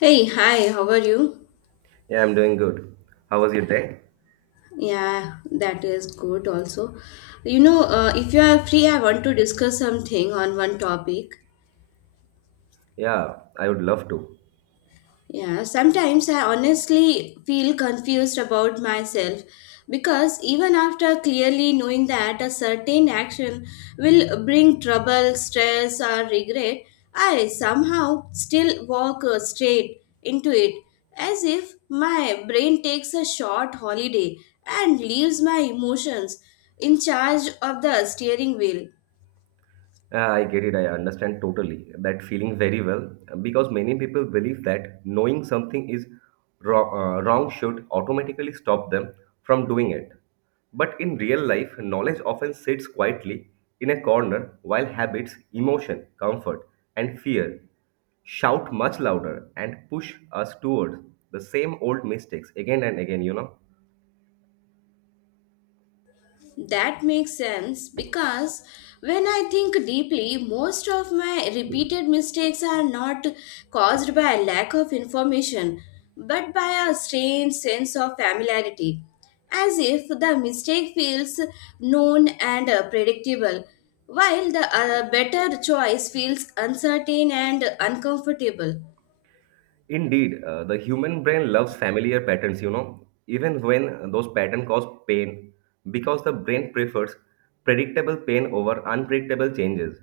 Hey, hi, how are you? Yeah, I'm doing good. How was your day? Yeah, that is good also. You know, if you are free, I want to discuss something on one topic. Yeah, I would love to. Yeah, sometimes I honestly feel confused about myself because even after clearly knowing that a certain action will bring trouble, stress, or regret, I somehow still walk straight into it as if my brain takes a short holiday and leaves my emotions in charge of the steering wheel. Yeah, I get it. I understand totally that feeling very well because many people believe that knowing something is wrong should automatically stop them from doing it. But in real life, knowledge often sits quietly in a corner while habits, emotion, comfort, and fear shout much louder and push us towards the same old mistakes again and again. That makes sense because when I think deeply, most of my repeated mistakes are not caused by a lack of information but by a strange sense of familiarity, as if the mistake feels known and predictable, while the better choice feels uncertain and uncomfortable. Indeed, the human brain loves familiar patterns, even when those patterns cause pain, because the brain prefers predictable pain over unpredictable changes.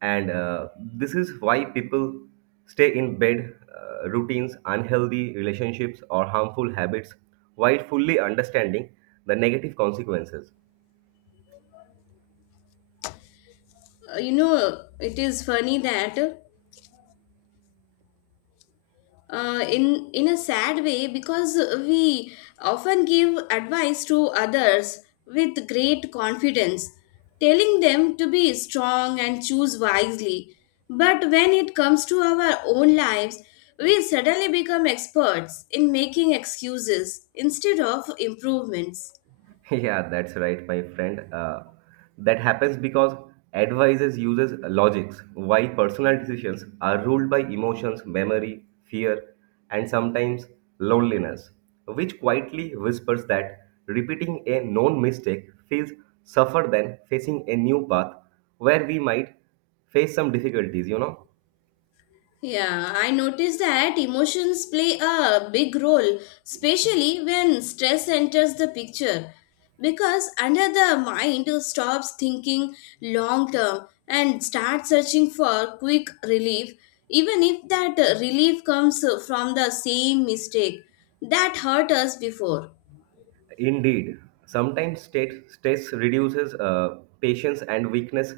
And this is why people stay in bed, routines, unhealthy relationships, or harmful habits while fully understanding the negative consequences. It is funny that, in a sad way because we often give advice to others with great confidence, telling them to be strong and choose wisely, but when it comes to our own lives, we suddenly become experts in making excuses instead of improvements. Yeah, that's right, my friend. That happens because advisors uses logics, while personal decisions are ruled by emotions, memory, fear, and sometimes loneliness, which quietly whispers that repeating a known mistake feels suffer than facing a new path where we might face some difficulties? Yeah, I noticed that emotions play a big role, especially when stress enters the picture. Because under, the mind stops thinking long term and starts searching for quick relief, even if that relief comes from the same mistake that hurt us before. Indeed, sometimes stress reduces patience and weakness,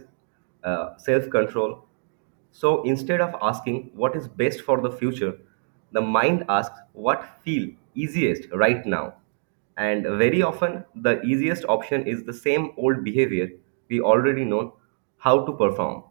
self control. So instead of asking what is best for the future, the mind asks what feel easiest right now. And very often, the easiest option is the same old behavior we already know how to perform.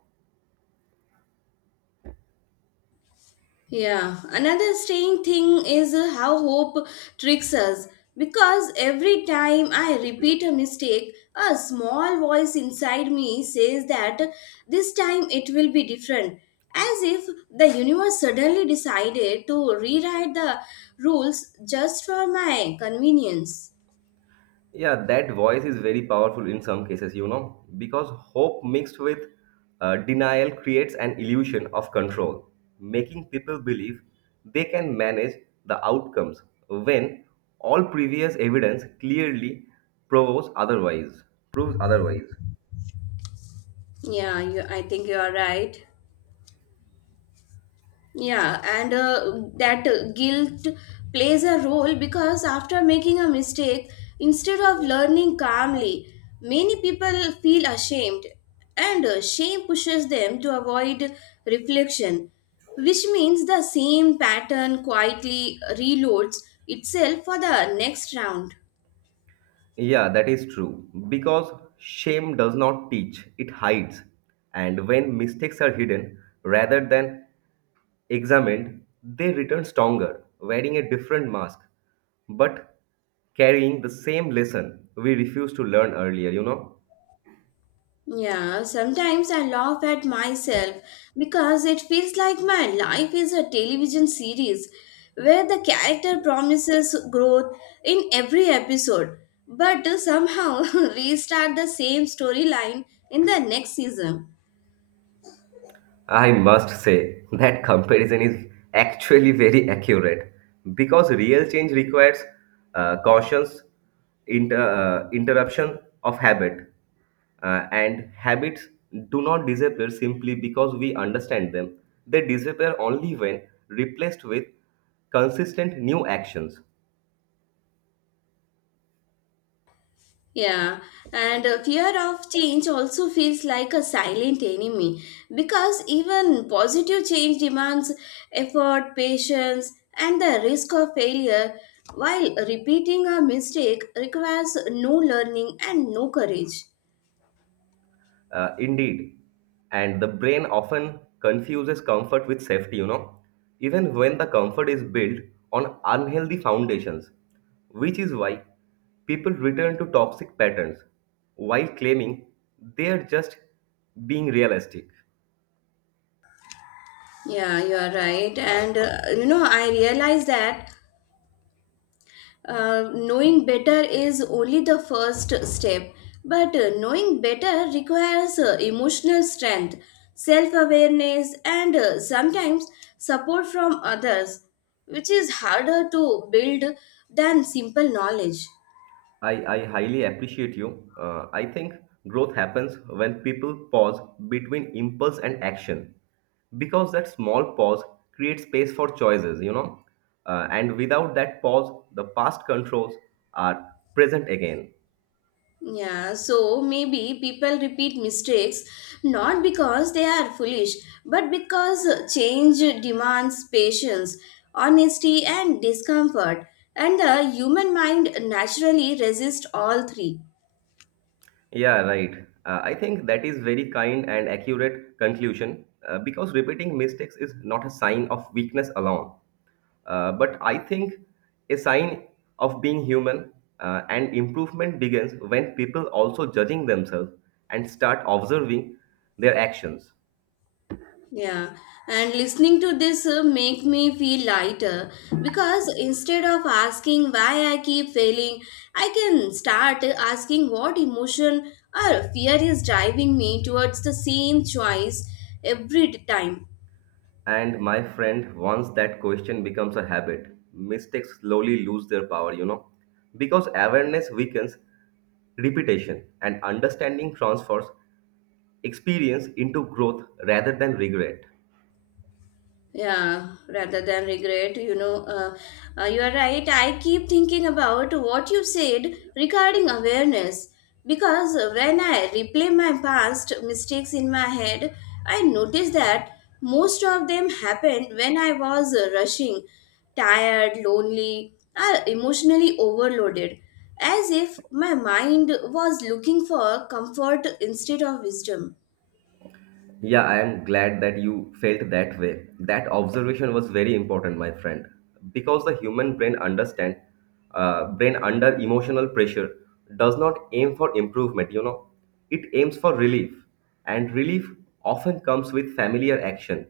Yeah, another strange thing is how hope tricks us, because every time I repeat a mistake, a small voice inside me says that this time it will be different, as if the universe suddenly decided to rewrite the rules just for my convenience. Yeah, that voice is very powerful in some cases, because hope mixed with denial creates an illusion of control, making people believe they can manage the outcomes when all previous evidence clearly proves otherwise. Proves otherwise. Yeah, you, I think you are right. Yeah, and that guilt plays a role because after making a mistake, instead of learning calmly, many people feel ashamed, and shame pushes them to avoid reflection, which means the same pattern quietly reloads itself for the next round. Yeah, that is true. Because shame does not teach, it hides. And when mistakes are hidden rather than examined, they return stronger, wearing a different mask, but carrying the same lesson we refused to learn earlier? Yeah, sometimes I laugh at myself because it feels like my life is a television series where the character promises growth in every episode, but somehow restart the same storyline in the next season. I must say that comparison is actually very accurate because real change requires cautions, interruption of habit, and habits do not disappear simply because we understand them. They disappear only when replaced with consistent new actions. Yeah, and fear of change also feels like a silent enemy because even positive change demands effort, patience, and the risk of failure, while repeating a mistake requires no learning and no courage. Indeed, and the brain often confuses comfort with safety, even when the comfort is built on unhealthy foundations, which is why people return to toxic patterns while claiming they are just being realistic. Yeah, you are right. And I realize that knowing better is only the first step, but knowing better requires emotional strength, self awareness, and sometimes support from others, which is harder to build than simple knowledge. I highly appreciate you. I think growth happens when people pause between impulse and action because that small pause creates space for choices. And without that pause, the past controls are present again. Yeah, so maybe people repeat mistakes not because they are foolish, but because change demands patience, honesty, and discomfort, and the human mind naturally resists all three. Yeah, right. I think that is very kind and accurate conclusion because repeating mistakes is not a sign of weakness alone, but I think a sign of being human and improvement begins when people also judging themselves and start observing their actions. Yeah, and listening to this make me feel lighter because instead of asking why I keep failing, I can start asking what emotion or fear is driving me towards the same choice every time. And my friend, once that question becomes a habit, mistakes slowly lose their power, because awareness weakens repetition and understanding transfers experience into growth rather than regret. Yeah, rather than regret, you are right. I keep thinking about what you said regarding awareness because when I replay my past mistakes in my head, I notice that most of them happened when I was rushing, tired, lonely, or emotionally overloaded, as if my mind was looking for comfort instead of wisdom. Yeah, I am glad that you felt that way. That observation was very important, my friend, because the human brain under emotional pressure does not aim for improvement. It aims for relief, and relief often comes with familiar action,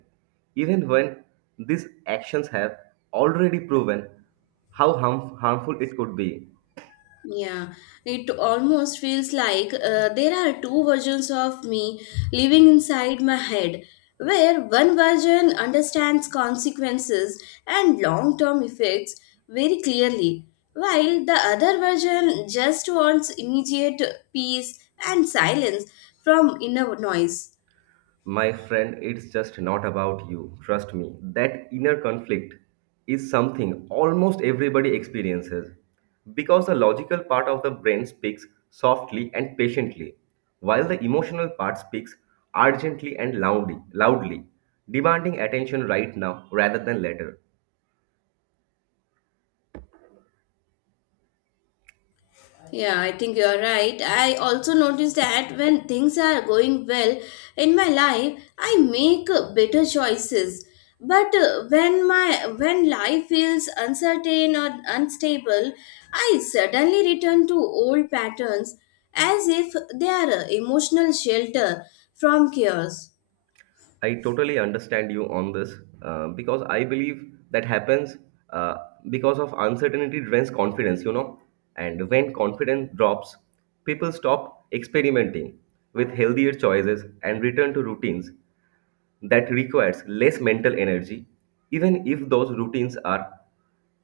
even when these actions have already proven how harmful it could be. Yeah, it almost feels like there are two versions of me living inside my head, where one version understands consequences and long term effects very clearly, while the other version just wants immediate peace and silence from inner noise. My friend, it's just not about you. Trust me. That inner conflict is something almost everybody experiences because the logical part of the brain speaks softly and patiently, while the emotional part speaks urgently and loudly, demanding attention right now rather than later. Yeah, I think you're right. I also notice that when things are going well in my life, I make better choices. But when life feels uncertain or unstable, I suddenly return to old patterns as if they are a emotional shelter from chaos. I totally understand you on this because I believe that happens uh, because of uncertainty drains confidence. And when confidence drops, people stop experimenting with healthier choices and return to routines that requires less mental energy, even if those routines are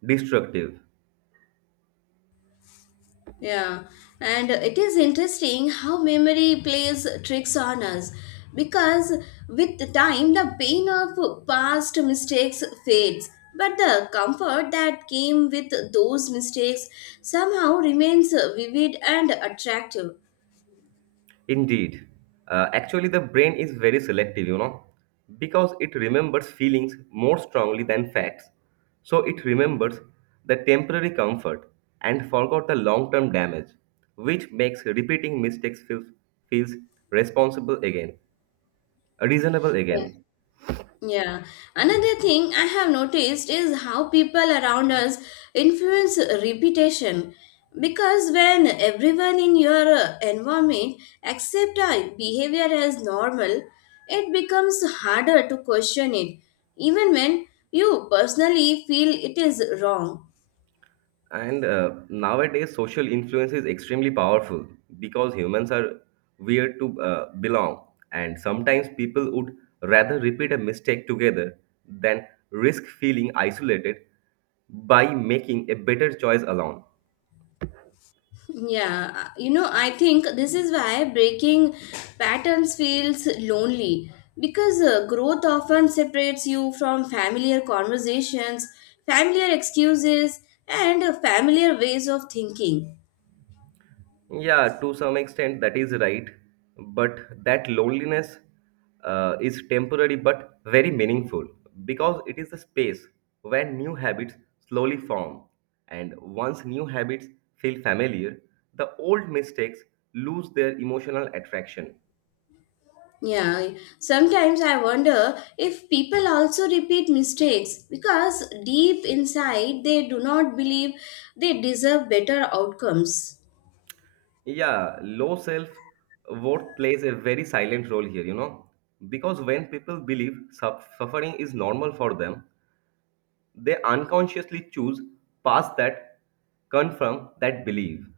destructive. Yeah, and it is interesting how memory plays tricks on us because with the time the pain of past mistakes fades, but the comfort that came with those mistakes somehow remains vivid and attractive. Indeed. Actually, the brain is very selective, because it remembers feelings more strongly than facts. So it remembers the temporary comfort and forgot the long term damage, which makes repeating mistakes feels responsible again, reasonable Yeah. again. Yeah. Another thing I have noticed is how people around us influence reputation. Because when everyone in your environment accept a behavior as normal, it becomes harder to question it, even when you personally feel it is wrong. And nowadays, social influence is extremely powerful because humans are weird to belong. And sometimes people would rather repeat a mistake together than risk feeling isolated by making a better choice alone. Yeah, I think this is why breaking patterns feels lonely because growth often separates you from familiar conversations, familiar excuses, and familiar ways of thinking. Yeah, to some extent that is right. But that loneliness is temporary but very meaningful because it is the space where new habits slowly form. And once new habits feel familiar, the old mistakes lose their emotional attraction. Yeah, sometimes I wonder if people also repeat mistakes because deep inside they do not believe they deserve better outcomes. Yeah, low self worth plays a very silent role here, because when people believe suffering is normal for them, they unconsciously choose paths that confirm that belief.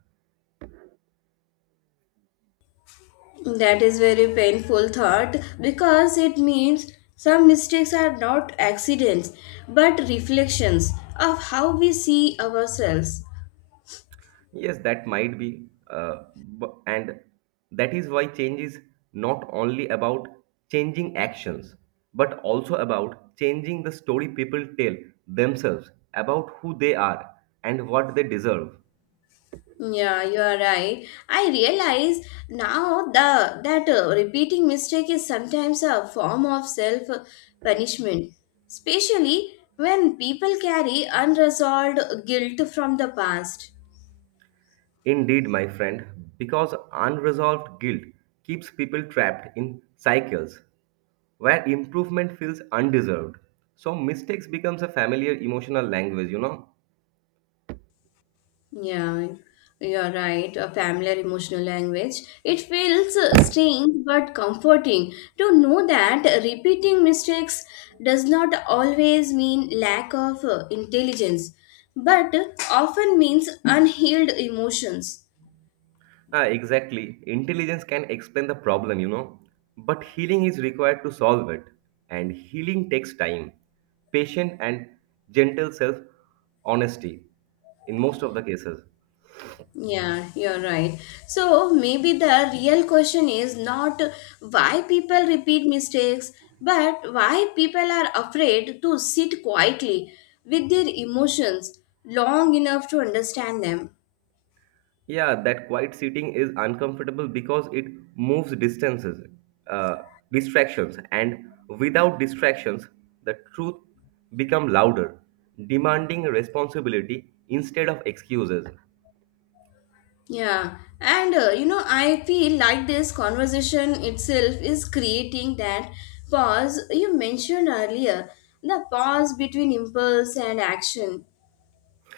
That is very painful thought because it means some mistakes are not accidents but reflections of how we see ourselves. Yes, that might be, and that is why change is not only about changing actions, but also about changing the story people tell themselves about who they are and what they deserve. Yeah, you are right. I realize now the that repeating mistake is sometimes a form of self punishment, especially when people carry unresolved guilt from the past. Indeed, my friend, because unresolved guilt keeps people trapped in cycles where improvement feels undeserved. So mistakes becomes a familiar emotional language. Yeah, you're right. A familiar emotional language. It feels strange but comforting to know that repeating mistakes does not always mean lack of intelligence, but often means unhealed emotions. Ah, exactly. Intelligence can explain the problem. But healing is required to solve it. And healing takes time, patience and gentle self-honesty in most of the cases. Yeah, you're right. So maybe the real question is not why people repeat mistakes, but why people are afraid to sit quietly with their emotions long enough to understand them. Yeah, that quiet sitting is uncomfortable because it moves uh, distractions, and without distractions, the truth become louder, demanding responsibility instead of excuses. Yeah, and I feel like this conversation itself is creating that pause you mentioned earlier, the pause between impulse and action.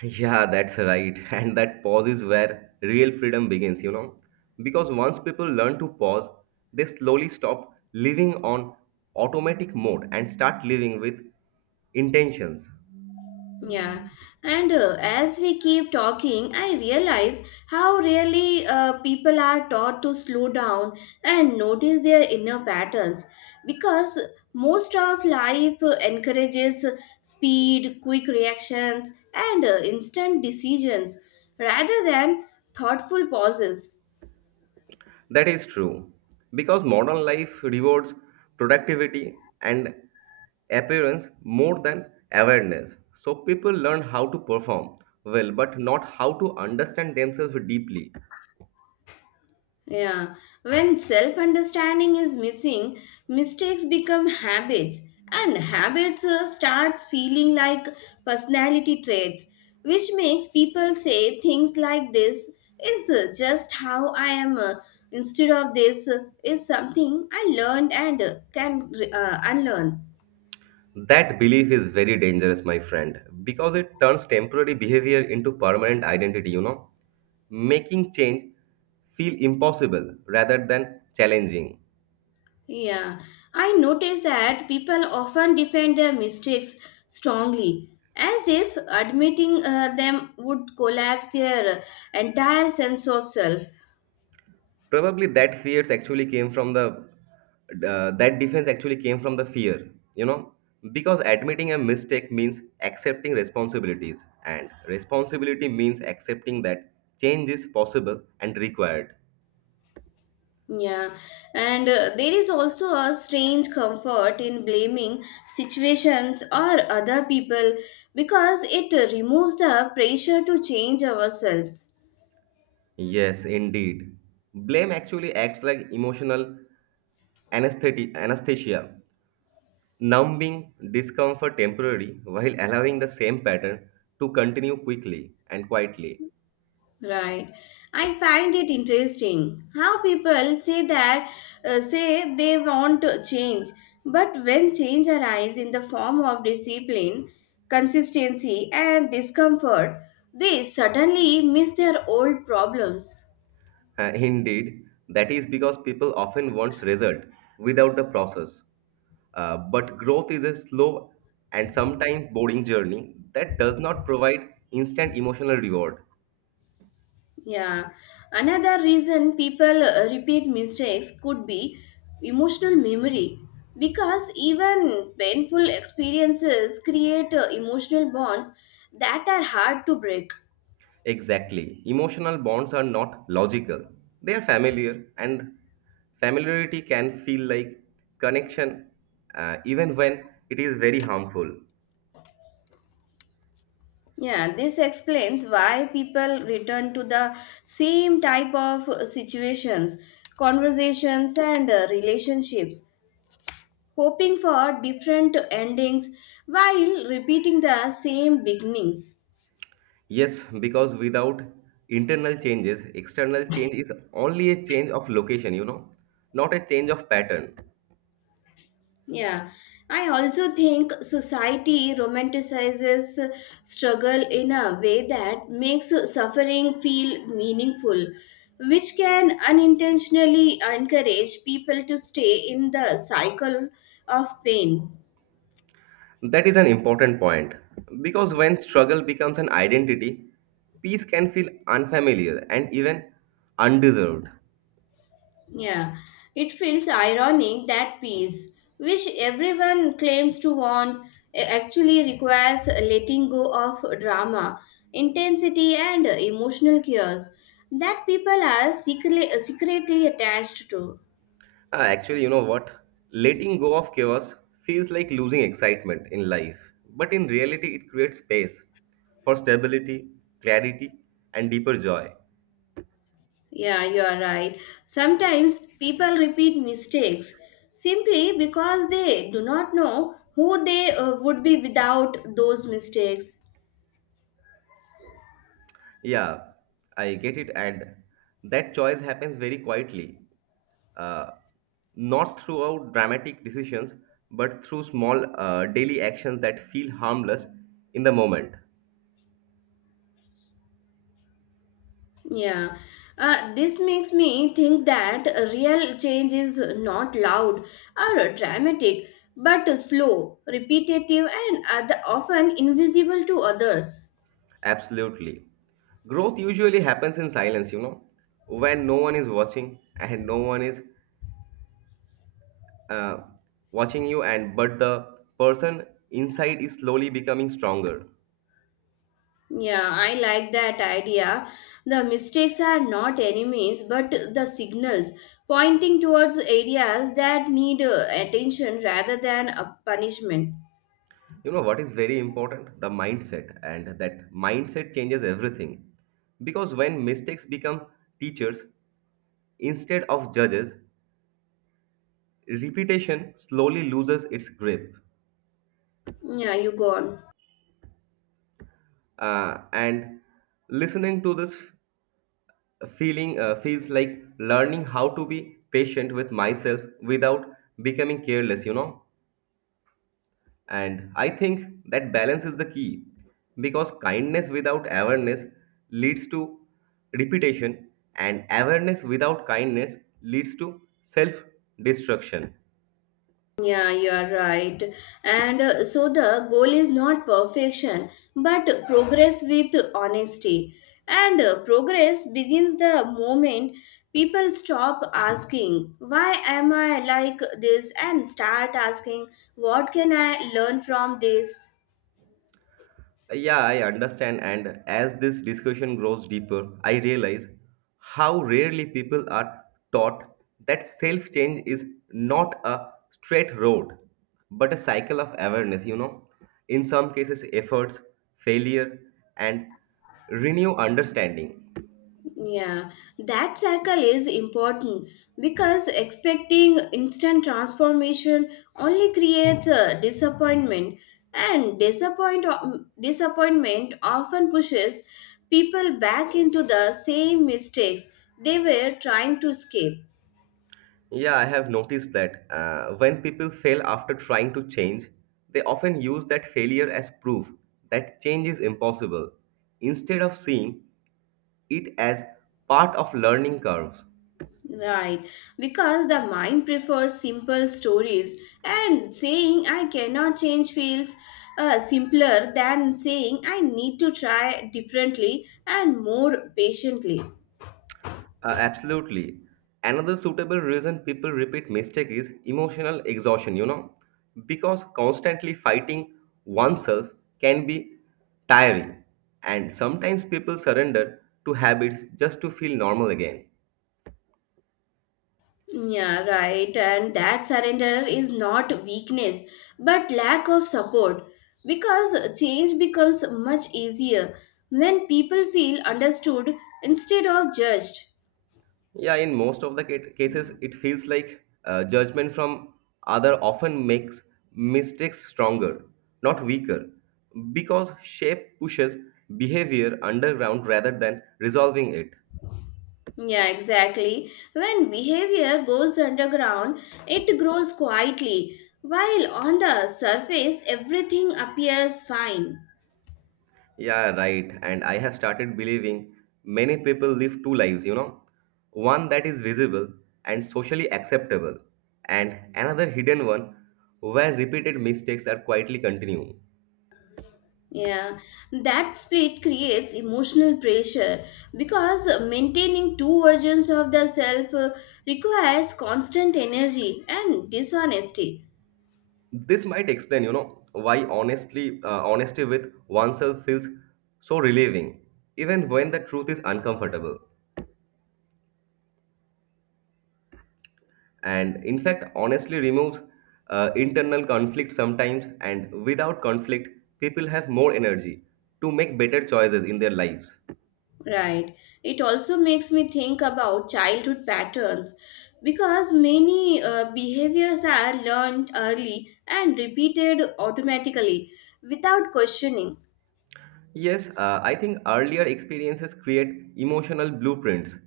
Yeah, that's right. And that pause is where real freedom begins. Because once people learn to pause, they slowly stop living on automatic mode and start living with intentions. Yeah, and as we keep talking, I realize how really people are taught to slow down and notice their inner patterns because most of life encourages speed, quick reactions, and instant decisions rather than thoughtful pauses. That is true, because modern life rewards productivity and appearance more than awareness. So people learn how to perform well, but not how to understand themselves deeply. Yeah, when self understanding is missing, mistakes become habits, and habits starts feeling like personality traits, which makes people say things like, this is just how I am, instead of, this is something I learned and can unlearn. That belief is very dangerous, my friend, because it turns temporary behavior into permanent identity, making change feel impossible rather than challenging. Yeah, I noticed that people often defend their mistakes strongly, as if admitting them would collapse their entire sense of self. Probably that fears actually came from the that defense actually came from the fear you know because admitting a mistake means accepting responsibilities and responsibility means accepting that change is possible and required. Yeah, and there is also a strange comfort in blaming situations or other people because it removes the pressure to change ourselves. Yes, indeed, blame actually acts like emotional anesthesia numbing discomfort temporarily while allowing the same pattern to continue quickly and quietly. Right. I find it interesting how people say that say they want to change, but when change arises in the form of discipline, consistency, and discomfort, they suddenly miss their old problems. Indeed, that is because people often want result without the process. But growth is a slow and sometimes boring journey that does not provide instant emotional reward. Yeah. Another reason people repeat mistakes could be emotional memory because even painful experiences create emotional bonds that are hard to break. Exactly. Emotional bonds are not logical. They are familiar, and familiarity can feel like connection even when it is very harmful. Yeah, this explains why people return to the same type of situations, conversations, and relationships, hoping for different endings while repeating the same beginnings. Yes, because without internal changes, external change is only a change of location, not a change of pattern. Yeah, I also think society romanticizes struggle in a way that makes suffering feel meaningful, which can unintentionally encourage people to stay in the cycle of pain. That is an important point because when struggle becomes an identity, peace can feel unfamiliar and even undeserved. Yeah, it feels ironic that peace, which everyone claims to want, actually requires letting go of drama, intensity, and emotional cures that people are secretly attached to. Actually, you know what? Letting go of chaos feels like losing excitement in life, but in reality, it creates space for stability, clarity, and deeper joy. Yeah, you are right. Sometimes people repeat mistakes simply because they do not know who they would be without those mistakes. Yeah, I get it. And that choice happens very quietly, uh, not throughout dramatic decisions, but through small daily actions that feel harmless in the moment. Yeah, this makes me think that real change is not loud or dramatic, but slow, repetitive, and other, often invisible to others. Absolutely. Growth usually happens in silence, when no one is watching and no one is uh, watching you, and but the person inside is slowly becoming stronger. Yeah, I like that idea. The mistakes are not enemies, but the signals pointing towards areas that need attention rather than a punishment. You know what is very important? The mindset, and that mindset changes everything. Because when mistakes become teachers instead of judges, repetition slowly loses its grip. Yeah, you go on. And listening to this feeling feels like learning how to be patient with myself without becoming careless. And I think that balance is the key because kindness without awareness leads to repetition, and awareness without kindness leads to self destruction. Yeah, you are right. And so the goal is not perfection, but progress with honesty. And progress begins the moment people stop asking, why am I like this? And start asking, what can I learn from this? Yeah, I understand. And as this discussion grows deeper, I realize how rarely people are taught that self change is not a straight road, but a cycle of awareness. In some cases, efforts, failure, and renew understanding. Yeah, that cycle is important because expecting instant transformation only creates a disappointment, and disappointment often pushes people back into the same mistakes they were trying to escape. Yeah, I have noticed that when people fail after trying to change, they often use that failure as proof that change is impossible instead of seeing it as part of learning curves. Right, because the mind prefers simple stories, and saying I cannot change feels simpler than saying I need to try differently and more patiently. Absolutely. Another suitable reason people repeat mistake is emotional exhaustion, because constantly fighting oneself can be tiring and sometimes people surrender to habits just to feel normal again. Yeah, right, and that surrender is not weakness but lack of support because change becomes much easier when people feel understood instead of judged. Yeah, in most of the cases, it feels like judgment from other often makes mistakes stronger, not weaker, because shape pushes behavior underground rather than resolving it. Yeah, exactly. When behavior goes underground, it grows quietly, while on the surface, everything appears fine. Yeah, right. And I have started believing many people live two lives, one that is visible and socially acceptable, and another hidden one where repeated mistakes are quietly continuing. Yeah, that split creates emotional pressure because maintaining two versions of the self requires constant energy and dishonesty. This might explain why honestly honesty with oneself feels so relieving, even when the truth is uncomfortable. And in fact, honestly removes internal conflict sometimes, and without conflict, people have more energy to make better choices in their lives. Right. It also makes me think about childhood patterns because many behaviors are learned early and repeated automatically without questioning. Yes, I think earlier experiences create emotional blueprints,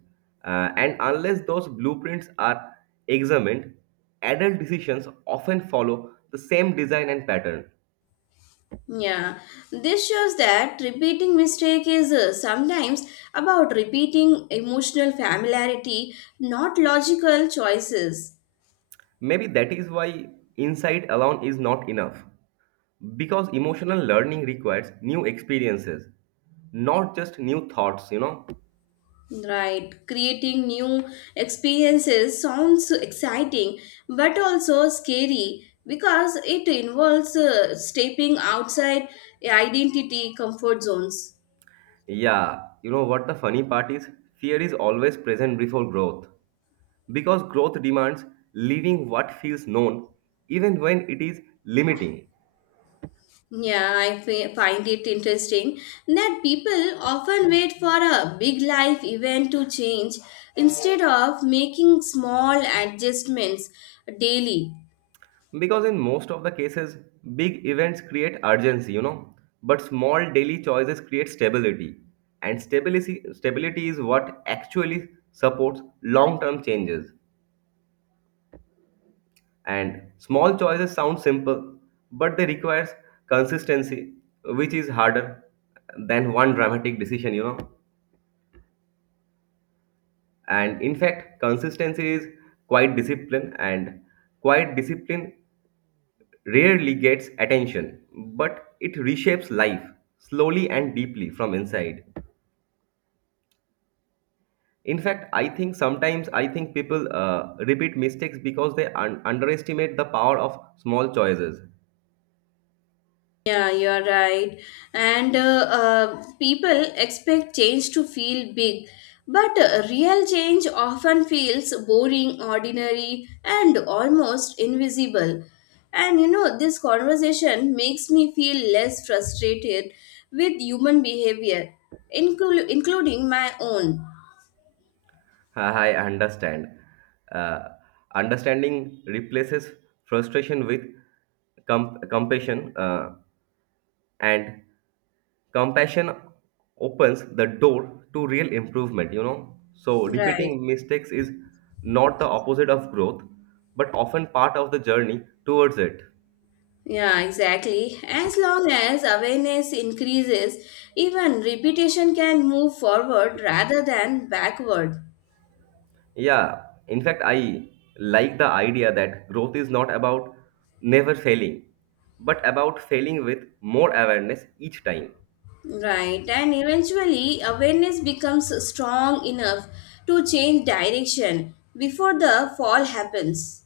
and unless those blueprints are examined, adult decisions often follow the same design and pattern. Yeah. This shows that repeating mistake is sometimes about repeating emotional familiarity, not logical choices. Maybe that is why insight alone is not enough. Because emotional learning requires new experiences, not just new thoughts. Right, creating new experiences sounds exciting but also scary because it involves stepping outside identity comfort zones. Yeah, you know what the funny part is? Fear is always present before growth. Because growth demands leaving what feels known, even when it is limiting. Yeah, I find it interesting that people often wait for a big life event to change instead of making small adjustments daily. Because in most of the cases, big events create urgency, but small daily choices create stability. And stability is what actually supports long term changes. And small choices sound simple, but they requires consistency, which is harder than one dramatic decision. And in fact, consistency is quite discipline, and quite discipline rarely gets attention, but it reshapes life slowly and deeply from inside. In fact, I think sometimes I think people repeat mistakes because they underestimate the power of small choices. Yeah, you're right. And people expect change to feel big, but real change often feels boring, ordinary, and almost invisible. And you know, this conversation makes me feel less frustrated with human behavior, including my own. I understand. Uh, understanding replaces frustration with compassion. And compassion opens the door to real improvement. So Right. repeating mistakes is not the opposite of growth but often part of the journey towards it. Yeah, exactly. As long as awareness increases, even repetition can move forward rather than backward. Yeah, in fact, I like the idea that growth is not about never failing but about failing with more awareness each time. Right, and eventually awareness becomes strong enough to change direction before the fall happens.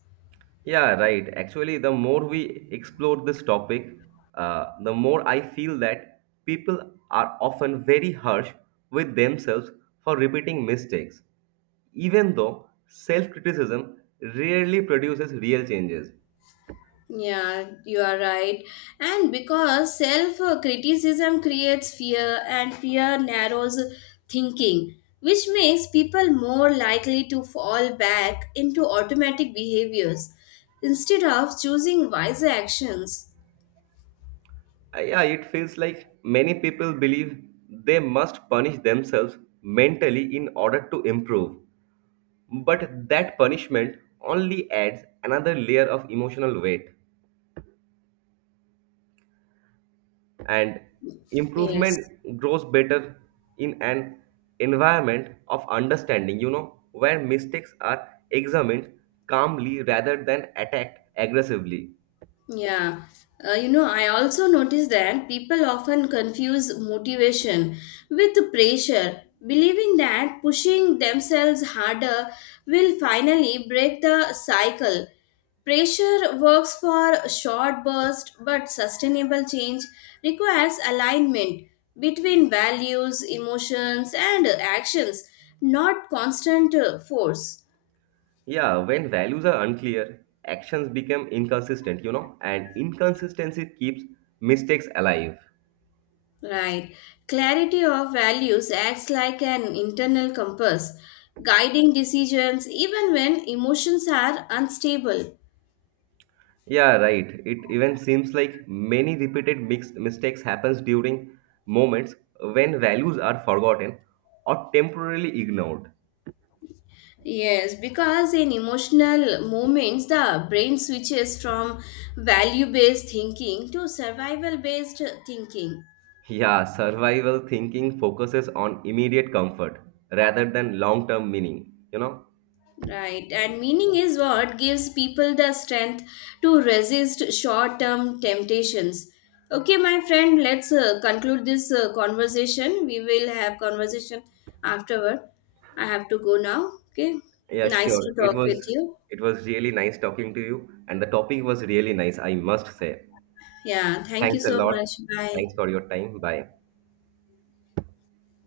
Yeah, right. Actually, the more we explore this topic, the more I feel that people are often very harsh with themselves for repeating mistakes, even though self criticism rarely produces real changes. Yeah, you are right. And because self criticism creates fear, and fear narrows thinking, which makes people more likely to fall back into automatic behaviors instead of choosing wiser actions. Yeah, it feels like many people believe they must punish themselves mentally in order to improve, but that punishment only adds another layer of emotional weight. And Yes. improvement grows better in an environment of understanding where mistakes are examined calmly rather than attacked aggressively. Yeah, I also notice that people often confuse motivation with pressure, believing that pushing themselves harder will finally break the cycle. Pressure works for short bursts, but sustainable change requires alignment between values, emotions, and actions, not constant force. Yeah, when values are unclear actions become inconsistent and inconsistency keeps mistakes alive. Right. Clarity of values acts like an internal compass, guiding decisions even when emotions are unstable. Yeah, right, it even seems like many repeated mixed mistakes happens during moments when values are forgotten or temporarily ignored. Yes, because in emotional moments, the brain switches from value based thinking to survival based thinking. Yeah, survival thinking focuses on immediate comfort rather than long-term meaning, you know? Right, and meaning is what gives people the strength to resist short term temptations. Okay, my friend, let's conclude this conversation. We will have conversation afterward. I have to go now. Okay, Yeah, nice sure. to It talk was with you. it was really nice talking to you and the topic was really nice, I must say. Yeah, thank you Thanks a so lot. much. Bye. Thanks for your time. Bye.